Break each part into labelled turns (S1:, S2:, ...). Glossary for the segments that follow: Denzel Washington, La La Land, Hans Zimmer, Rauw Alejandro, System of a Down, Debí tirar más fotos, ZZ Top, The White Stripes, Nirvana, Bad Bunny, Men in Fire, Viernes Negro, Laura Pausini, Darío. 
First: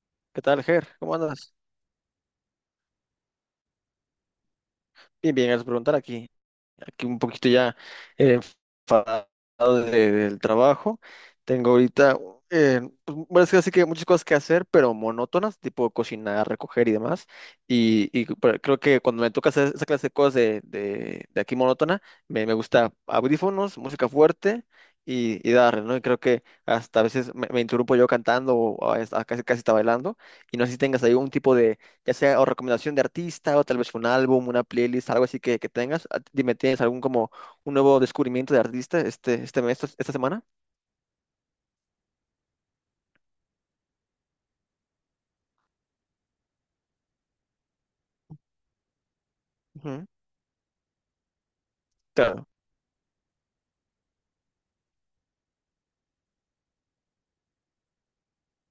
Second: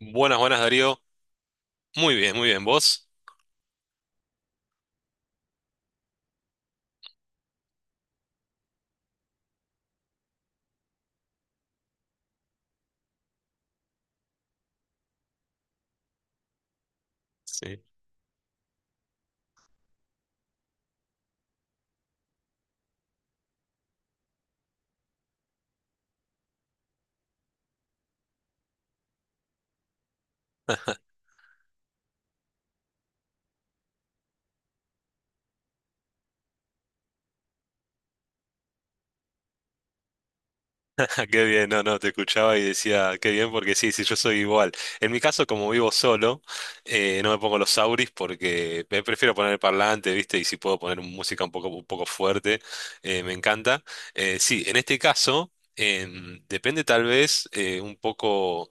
S1: Buenas,
S2: ¿Qué
S1: buenas
S2: tal, Ger?
S1: Darío.
S2: ¿Cómo andas?
S1: Muy bien, muy bien. ¿Vos?
S2: Bien, bien, gracias por preguntar aquí. Aquí un poquito ya eh, enfadado del trabajo. Tengo ahorita, es que muchas cosas que hacer, pero monótonas, tipo cocinar, recoger y demás.
S1: Sí.
S2: Pero creo que cuando me toca hacer esa clase de cosas de aquí monótona, me gusta audífonos, música fuerte y darle, ¿no? Y creo que hasta a veces me interrumpo yo cantando o casi, casi está bailando. Y no sé si tengas ahí un tipo ya sea o recomendación de artista o tal vez un álbum, una playlist, algo así que tengas. Dime, ¿tienes algún como un nuevo descubrimiento de artista este mes, esta semana?
S1: Qué bien, no, no, te escuchaba y decía, qué bien, porque sí, sí, yo soy igual. En mi caso, como vivo solo, no me pongo los auris porque me prefiero poner el
S2: Ujú.
S1: parlante, ¿viste? Y si puedo poner música un poco
S2: Claro.
S1: fuerte, me encanta. Sí, en este caso, depende tal vez un poco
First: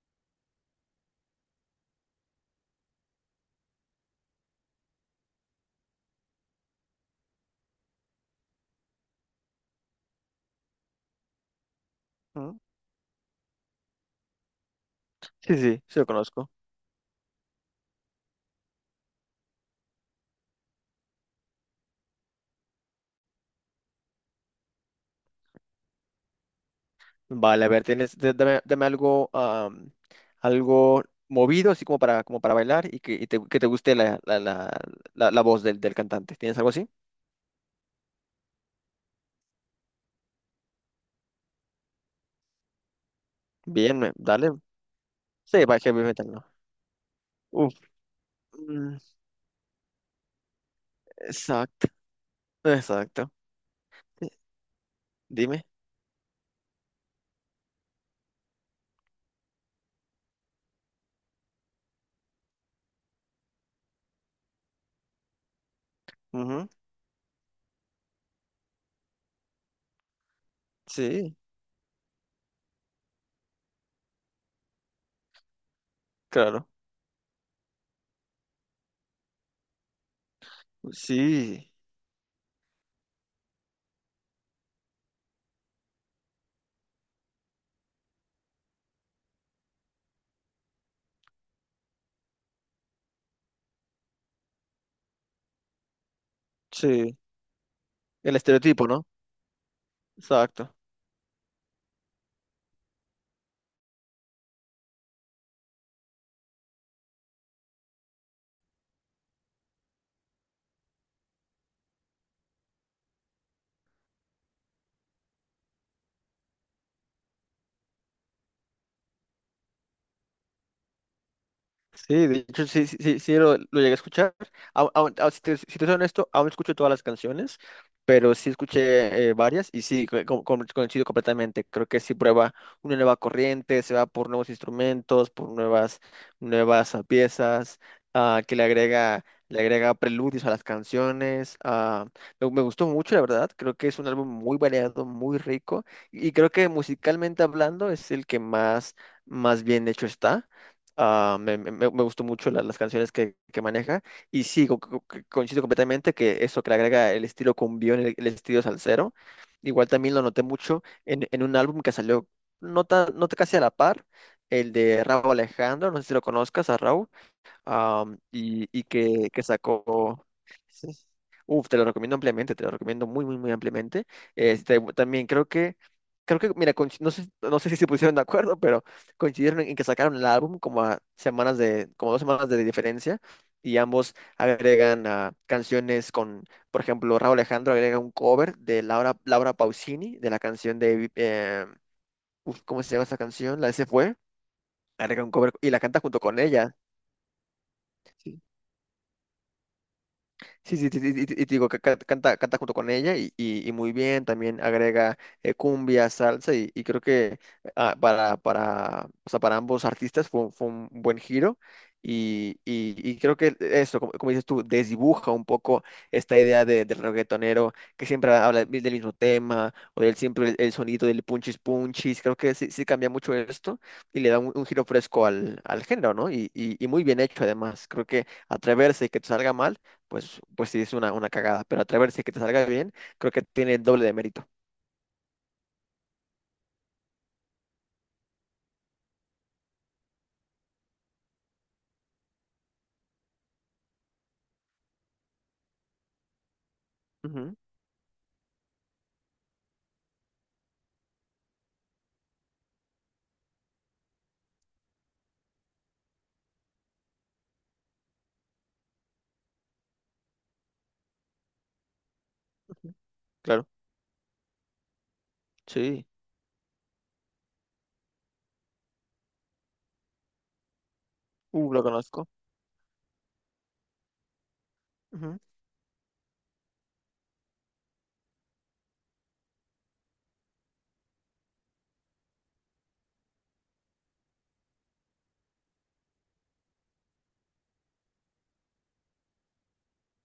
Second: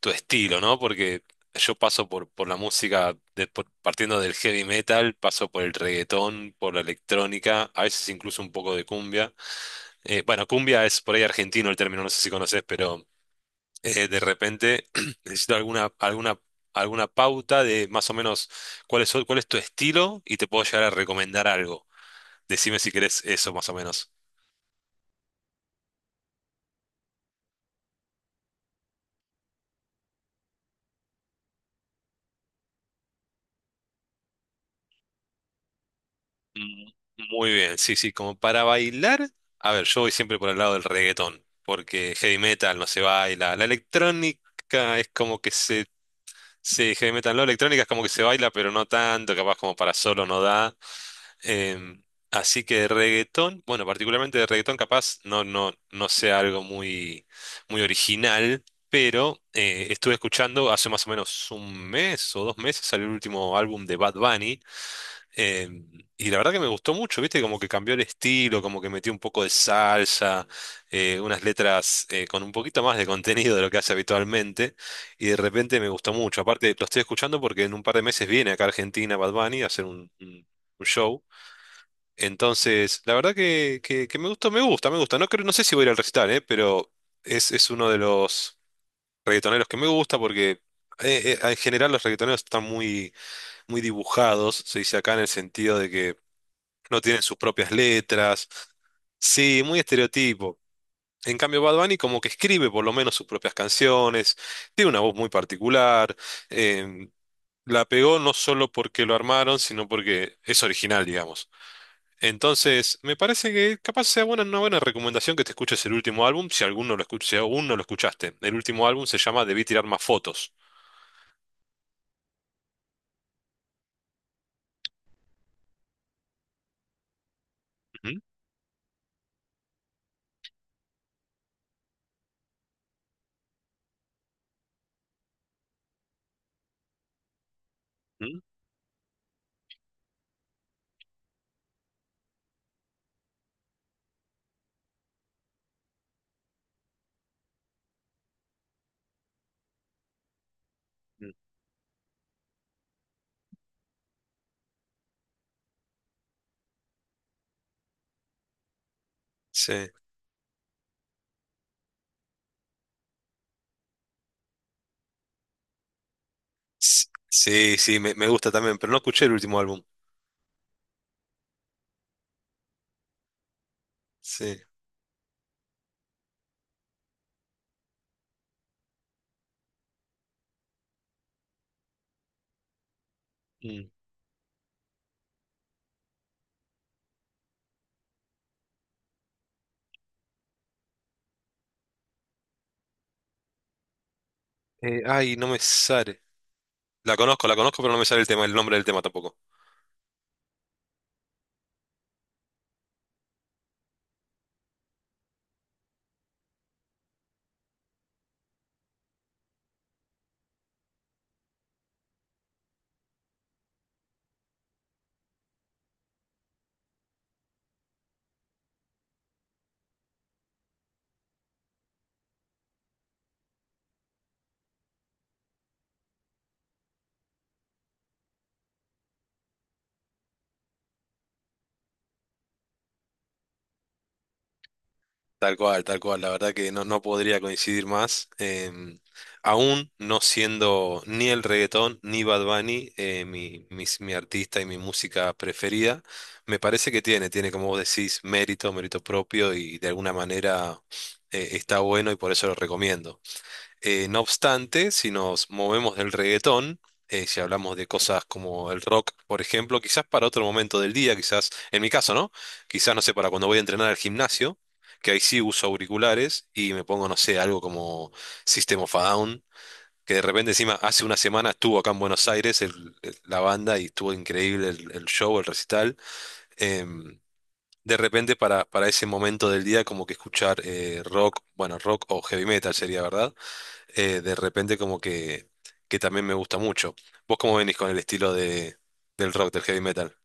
S1: tu estilo, ¿no? Porque yo paso por la música, partiendo del heavy metal, paso por el reggaetón, por la electrónica, a veces incluso un poco de cumbia. Bueno, cumbia es por ahí argentino el término, no sé si
S2: Ujú.
S1: conoces, pero de repente necesito
S2: Sí, sí, sí lo conozco.
S1: alguna pauta de más o menos cuál es tu estilo y te puedo llegar a recomendar algo. Decime si querés eso más o menos.
S2: Vale, a ver, tienes, dame, dame algo, algo movido, así como para, como para bailar y que, y te, que te guste la voz del cantante. ¿Tienes algo así?
S1: Mm. Muy bien, sí, sí, como para bailar, a ver, yo voy siempre por el lado del reggaetón, porque heavy metal no se baila, la
S2: Bien, dale.
S1: electrónica es como que
S2: Sí, va
S1: se…
S2: heavy metal, ¿no?
S1: Sí, heavy metal no,
S2: Uf,
S1: electrónica es como que se baila, pero no
S2: mm,
S1: tanto, capaz como para solo no da.
S2: exacto,
S1: Em, Así que
S2: exacto.
S1: reggaetón, bueno,
S2: Sí,
S1: particularmente de reggaetón capaz
S2: dime.
S1: no sea algo muy, muy original, pero estuve escuchando hace más o menos un mes o dos meses salió el último álbum de Bad Bunny, em, y la verdad que me
S2: Ujú.
S1: gustó mucho, viste, como que cambió el estilo, como que metió un poco de salsa,
S2: Sí,
S1: unas letras con un poquito más de contenido de lo que hace habitualmente y de repente me gustó mucho.
S2: claro.
S1: Aparte, lo estoy escuchando porque en un par de meses viene acá a Argentina Bad Bunny a hacer un show.
S2: Sí,
S1: Entonces, la verdad que me gusta, me gusta, me gusta. No creo, no sé si voy a ir al recital, pero es uno de los reggaetoneros que me gusta porque en general los reggaetoneros están muy, muy dibujados, se dice acá en el sentido de que no
S2: sí,
S1: tienen sus propias
S2: el
S1: letras.
S2: estereotipo, ¿no?
S1: Sí, muy estereotipo.
S2: Exacto.
S1: En cambio, Bad Bunny como que escribe por lo menos sus propias canciones, tiene una voz muy particular, em, la pegó no solo porque lo armaron, sino porque es original, digamos. Entonces, me parece que capaz sea buena, una buena recomendación que te escuches el último álbum, si si aún no lo escuchaste. El último álbum se llama Debí tirar más fotos.
S2: Sí, de hecho, sí, sí, sí, sí lo llegué a escuchar. Si te, si te soy honesto, aún no escucho todas las canciones,
S1: Ujú,
S2: pero sí escuché varias y sí, coincido completamente. Creo que sí prueba una nueva corriente, se va por nuevos instrumentos, por nuevas, nuevas piezas,
S1: ujú,
S2: ah, que le agrega, le agrega preludios a las canciones. Me gustó mucho, la verdad. Creo que es un álbum muy variado, muy rico y creo que musicalmente hablando es el que más, más bien hecho está.
S1: ujú.
S2: Me gustó mucho las canciones que maneja. Y sí, coincido completamente que eso que le agrega el estilo cumbión, el estilo salsero. Igual
S1: Sí,
S2: también lo noté mucho en un álbum que salió no casi a la par, el de Rauw Alejandro. No sé si lo conozcas a Rauw,
S1: Sí, sí, me, me gusta también,
S2: y
S1: pero no escuché el
S2: que
S1: último álbum.
S2: sacó... Uf, te lo recomiendo ampliamente, te lo recomiendo muy, muy, muy ampliamente.
S1: Sí.
S2: Este, también creo que, mira, no sé, no sé si se pusieron de acuerdo, pero coincidieron en que sacaron el álbum como a semanas de, como dos semanas de diferencia, y
S1: Mm.
S2: ambos agregan canciones con, por ejemplo, Raúl Alejandro agrega un cover de Laura, Laura Pausini, de la canción de, ¿cómo se llama esa canción? La de Se Fue, agrega un
S1: Ay, no
S2: cover
S1: me
S2: y la canta junto
S1: sale.
S2: con ella.
S1: La conozco, pero no me sale el tema, el nombre del tema tampoco.
S2: Sí, sí, sí, sí, y te digo que canta, canta junto con ella y, y muy bien, también agrega cumbia, salsa y creo que para ambos artistas fue un fue un buen giro y, y creo que eso, como, como dices tú, desdibuja un poco esta idea de, del reggaetonero que siempre habla del mismo tema o del siempre el sonido del punchis punchis, creo que sí, sí cambia mucho esto y le da un giro fresco al, al género, ¿no? Y muy bien hecho además, creo que atreverse y que te salga mal pues, pues sí es una cagada. Pero atreverse a que te salga bien, creo que tiene el doble de mérito.
S1: Tal cual, tal cual. La verdad que no, no podría coincidir más. Aún no siendo ni el reggaetón ni Bad Bunny, mi artista y mi música preferida, me parece que tiene, tiene
S2: Ujú,
S1: como vos decís, mérito, mérito propio y de alguna manera está bueno y por eso lo recomiendo. No obstante, si nos movemos del reggaetón, si hablamos de cosas como el rock, por ejemplo, quizás para otro momento del día, quizás, en mi caso, ¿no? Quizás,
S2: ujú,
S1: no sé, para cuando voy a
S2: claro,
S1: entrenar al gimnasio, que ahí sí uso
S2: sí.
S1: auriculares y me pongo, no sé, algo como System of a Down, que de repente encima hace una semana estuvo
S2: Lo
S1: acá en
S2: conozco.
S1: Buenos Aires la banda y estuvo increíble el
S2: Ujú.
S1: show, el recital. Em, de repente para ese momento del día como que escuchar rock, bueno, rock o heavy metal sería, ¿verdad? De repente como que también me gusta mucho. ¿Vos cómo venís con el estilo de, del rock, del heavy metal?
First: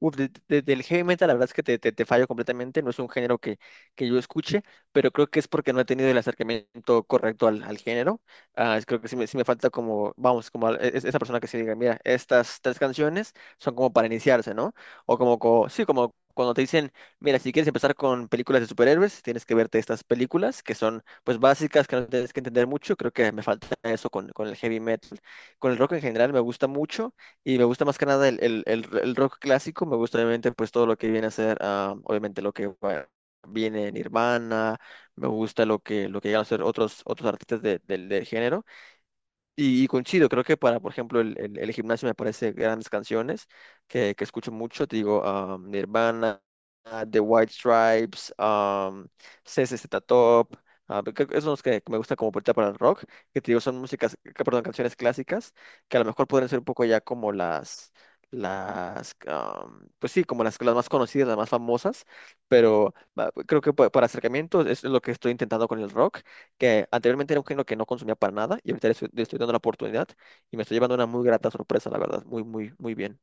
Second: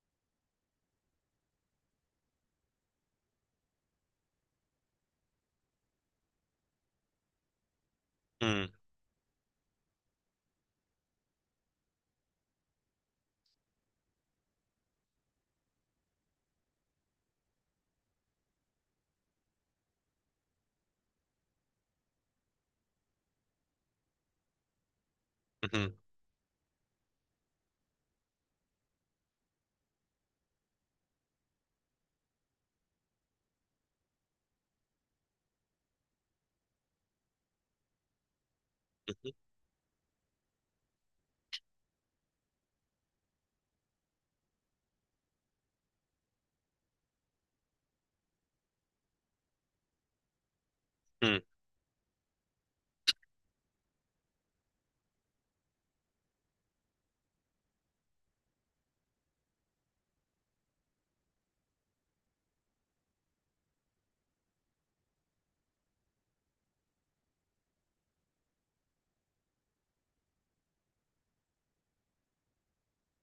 S2: Uf, del heavy metal, la verdad es que te, te fallo completamente, no es un género que yo escuche, pero creo que es porque no he tenido el acercamiento correcto al, al género.
S1: Mm,
S2: Creo que sí me falta como, vamos, como esa persona que se diga, mira, estas tres canciones son como para iniciarse, ¿no? O como, sí, como cuando te dicen, mira, si quieres empezar con películas de superhéroes, tienes que verte estas películas que son, pues, básicas, que no tienes que entender mucho. Creo que me falta eso con el heavy metal. Con el
S1: ujú,
S2: rock en general me gusta mucho. Y me gusta más que nada el rock clásico, me gusta obviamente pues todo lo que viene a ser, obviamente lo que viene en Nirvana, me gusta lo que llegan a ser otros, otros artistas del del género.
S1: ujú,
S2: Y coincido, creo que para, por ejemplo, el gimnasio me parece grandes canciones que escucho mucho, te digo, Nirvana, The White Stripes, ZZ Top, creo que
S1: mm.
S2: esos son los que me gusta como puerta para el rock, que te digo, son músicas, perdón, canciones clásicas, que a lo mejor podrían ser un poco ya como las, pues sí, como las más conocidas, las más famosas, pero creo que para acercamientos es lo que estoy intentando con el rock que anteriormente era un género que no consumía para nada y ahorita le estoy dando la oportunidad y me estoy llevando una muy grata sorpresa, la verdad, muy, muy, muy bien.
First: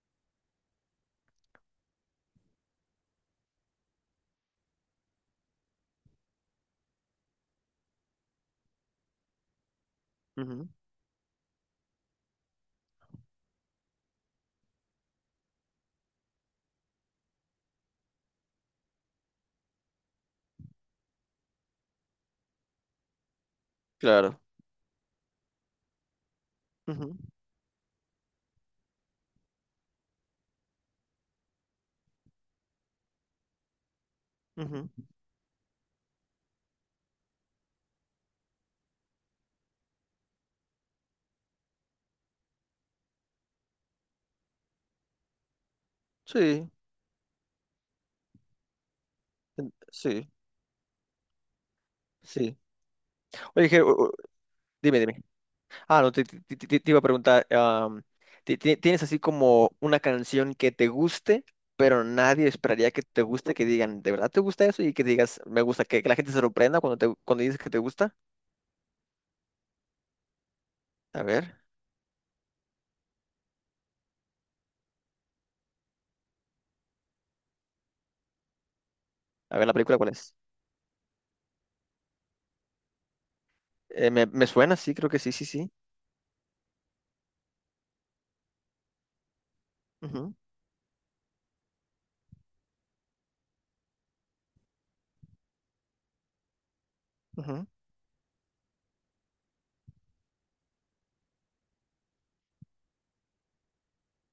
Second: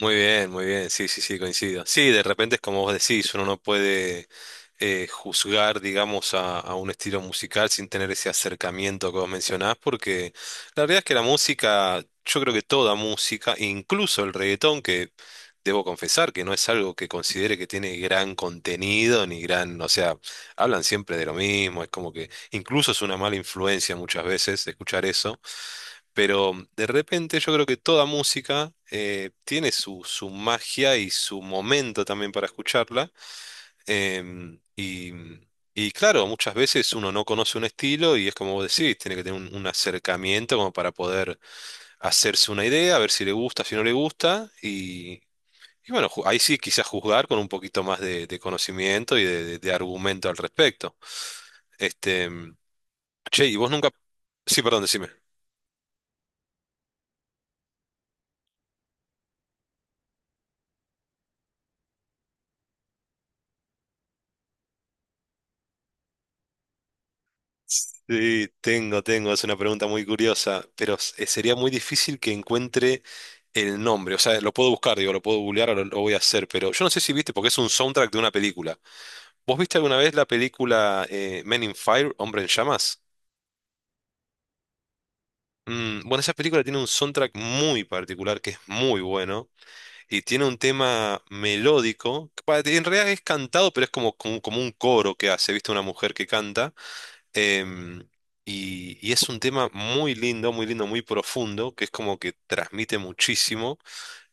S1: Muy bien, sí, sí, sí, coincido. Sí, de repente es como vos decís, uno no puede… juzgar, digamos, a un estilo musical sin tener ese acercamiento que vos mencionás, porque
S2: Ujú,
S1: la verdad es que la música, yo creo que toda música, incluso el reggaetón, que debo confesar que no es algo que considere que tiene gran contenido, ni gran, o sea, hablan siempre de lo mismo, es como que incluso es una mala influencia muchas
S2: claro.
S1: veces escuchar eso. Pero de
S2: Ujú,
S1: repente yo creo que toda música tiene su, su magia y su momento también para escucharla.
S2: ujú.
S1: Y, y claro, muchas veces uno no conoce un estilo y es como vos decís, tiene que tener un acercamiento como para poder hacerse una idea, a ver si le gusta, si no le gusta. Y bueno, ahí sí
S2: Sí,
S1: quizás juzgar con un poquito más de conocimiento y de, de argumento
S2: sí,
S1: al respecto. Este,
S2: sí.
S1: che, ¿y
S2: Oye,
S1: vos
S2: Ger,
S1: nunca… Sí, perdón,
S2: dime,
S1: decime.
S2: dime. Ah, no, te, te iba a preguntar, ¿tienes así como una canción que te guste, pero nadie esperaría que te guste, que digan, ¿de verdad te gusta eso? Y que digas, me gusta, que la gente se sorprenda cuando, te, cuando dices que te gusta.
S1: Sí, tengo, tengo, es una pregunta muy curiosa, pero
S2: A
S1: sería
S2: ver,
S1: muy difícil que encuentre el nombre, o sea, lo puedo buscar, digo, lo puedo googlear lo voy a hacer, pero yo no sé si viste, porque es un soundtrack de una película. ¿Vos
S2: a ver la
S1: viste
S2: película,
S1: alguna
S2: ¿cuál
S1: vez la
S2: es?
S1: película Men in Fire, Hombre en Llamas?
S2: Me, me suena, sí, creo que sí, sí, sí.
S1: Mm, bueno, esa película tiene un soundtrack muy particular que es muy bueno y
S2: Ujú,
S1: tiene un tema melódico, que en realidad es cantado, pero es como, como un coro que hace, viste, una mujer que canta.
S2: ujú.
S1: Em, y, y es un tema muy lindo, muy lindo, muy profundo, que es como que transmite muchísimo.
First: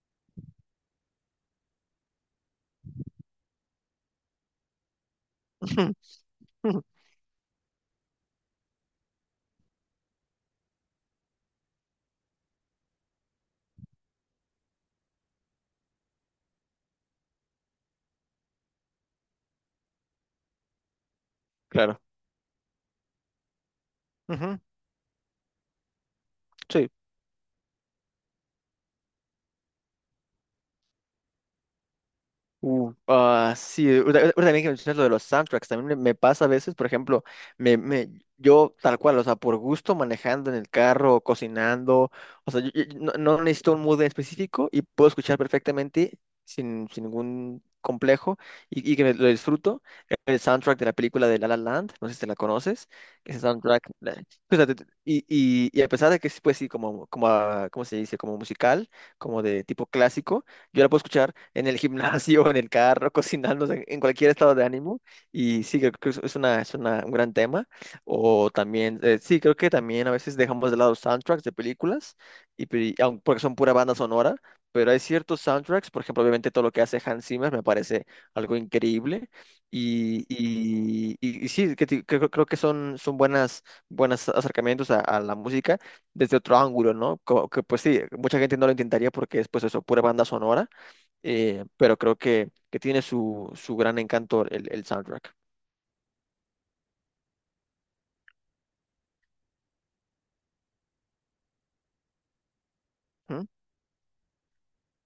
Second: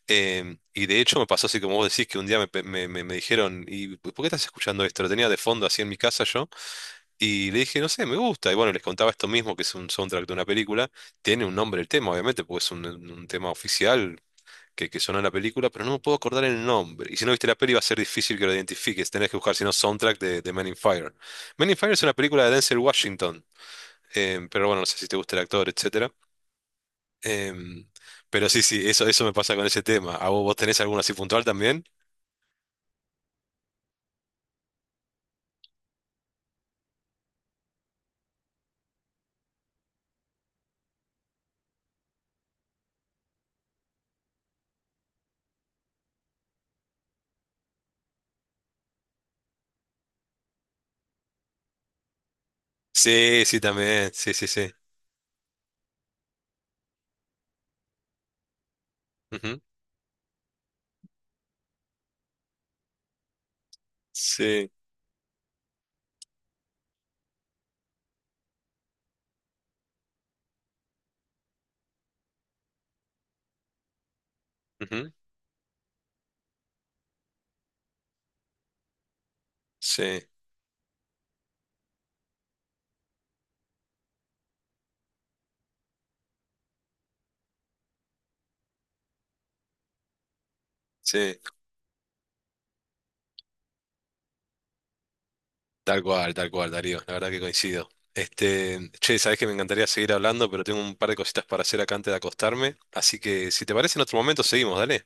S1: Y de hecho me pasó así como vos decís, que un día me, pe- me- me- me dijeron, ¿y por qué estás escuchando esto? Lo tenía de fondo así en mi
S2: Ujú,
S1: casa yo.
S2: ujú,
S1: Y le dije, no sé, me gusta. Y bueno, les contaba esto mismo, que es un soundtrack de una película. Tiene un nombre el tema, obviamente, porque es un tema oficial que sonó en la película, pero no me puedo acordar el nombre. Y si no viste la peli va a ser difícil que lo identifiques. Tenés que buscar, si no, soundtrack de Men in Fire. Men in Fire
S2: claro.
S1: es una película de Denzel Washington.
S2: Ujú.
S1: Pero bueno, no sé si te gusta el actor, etcétera.
S2: Sí.
S1: Em, pero sí, sí, eso me pasa con ese tema. ¿A vos, vos tenés alguno así puntual también?
S2: Sí, ahorita ahorita también que mencionas lo de los soundtracks, también me pasa a veces, por ejemplo, me, me, yo tal cual, o sea, por gusto manejando en el carro, cocinando, o sea, yo no, no necesito un mood en específico y puedo escuchar perfectamente sin, sin ningún complejo y que lo disfruto. El soundtrack de la película de La La Land, no sé si te la conoces, ese
S1: Sí, sí,
S2: soundtrack,
S1: también. Sí, sí,
S2: o sea,
S1: sí.
S2: y a pesar de que es, pues sí, como, como, ¿cómo se dice? Como musical, como
S1: Ujú.
S2: de tipo clásico. Yo la puedo escuchar en el gimnasio, en el carro, cocinando, o sea, en cualquier estado de
S1: Sí,
S2: ánimo. Y sí, creo que es una, un gran tema. O también, sí, creo que también a veces dejamos de lado soundtracks de películas, y, porque son pura banda sonora. Pero hay
S1: ujú.
S2: ciertos soundtracks, por ejemplo, obviamente todo lo que hace Hans Zimmer me parece algo increíble.
S1: Sí,
S2: Y, y sí, creo, creo que son, son buenas, buenos acercamientos a la música desde otro ángulo, ¿no? Que pues sí, mucha gente no lo intentaría porque es pues eso, pura banda sonora,
S1: sí.
S2: pero creo que tiene su, su gran encanto el soundtrack.
S1: Tal cual, Darío. La verdad que coincido. Este, che, sabés que me encantaría seguir hablando, pero tengo un par de cositas para hacer acá antes de acostarme. Así
S2: ¿Mm?
S1: que si te parece, en otro momento seguimos, dale.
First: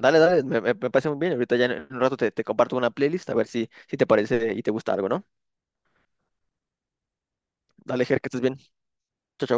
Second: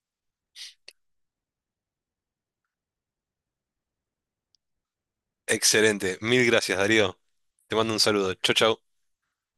S2: Dale, dale, me, me parece muy bien. Ahorita ya en un rato te, te comparto una playlist a ver si, si te parece y te gusta algo, ¿no?
S1: Excelente. Mil gracias, Darío. Te mando un
S2: Dale, Ger, que
S1: saludo.
S2: estés
S1: Chau,
S2: bien.
S1: chau.
S2: Chao, chao.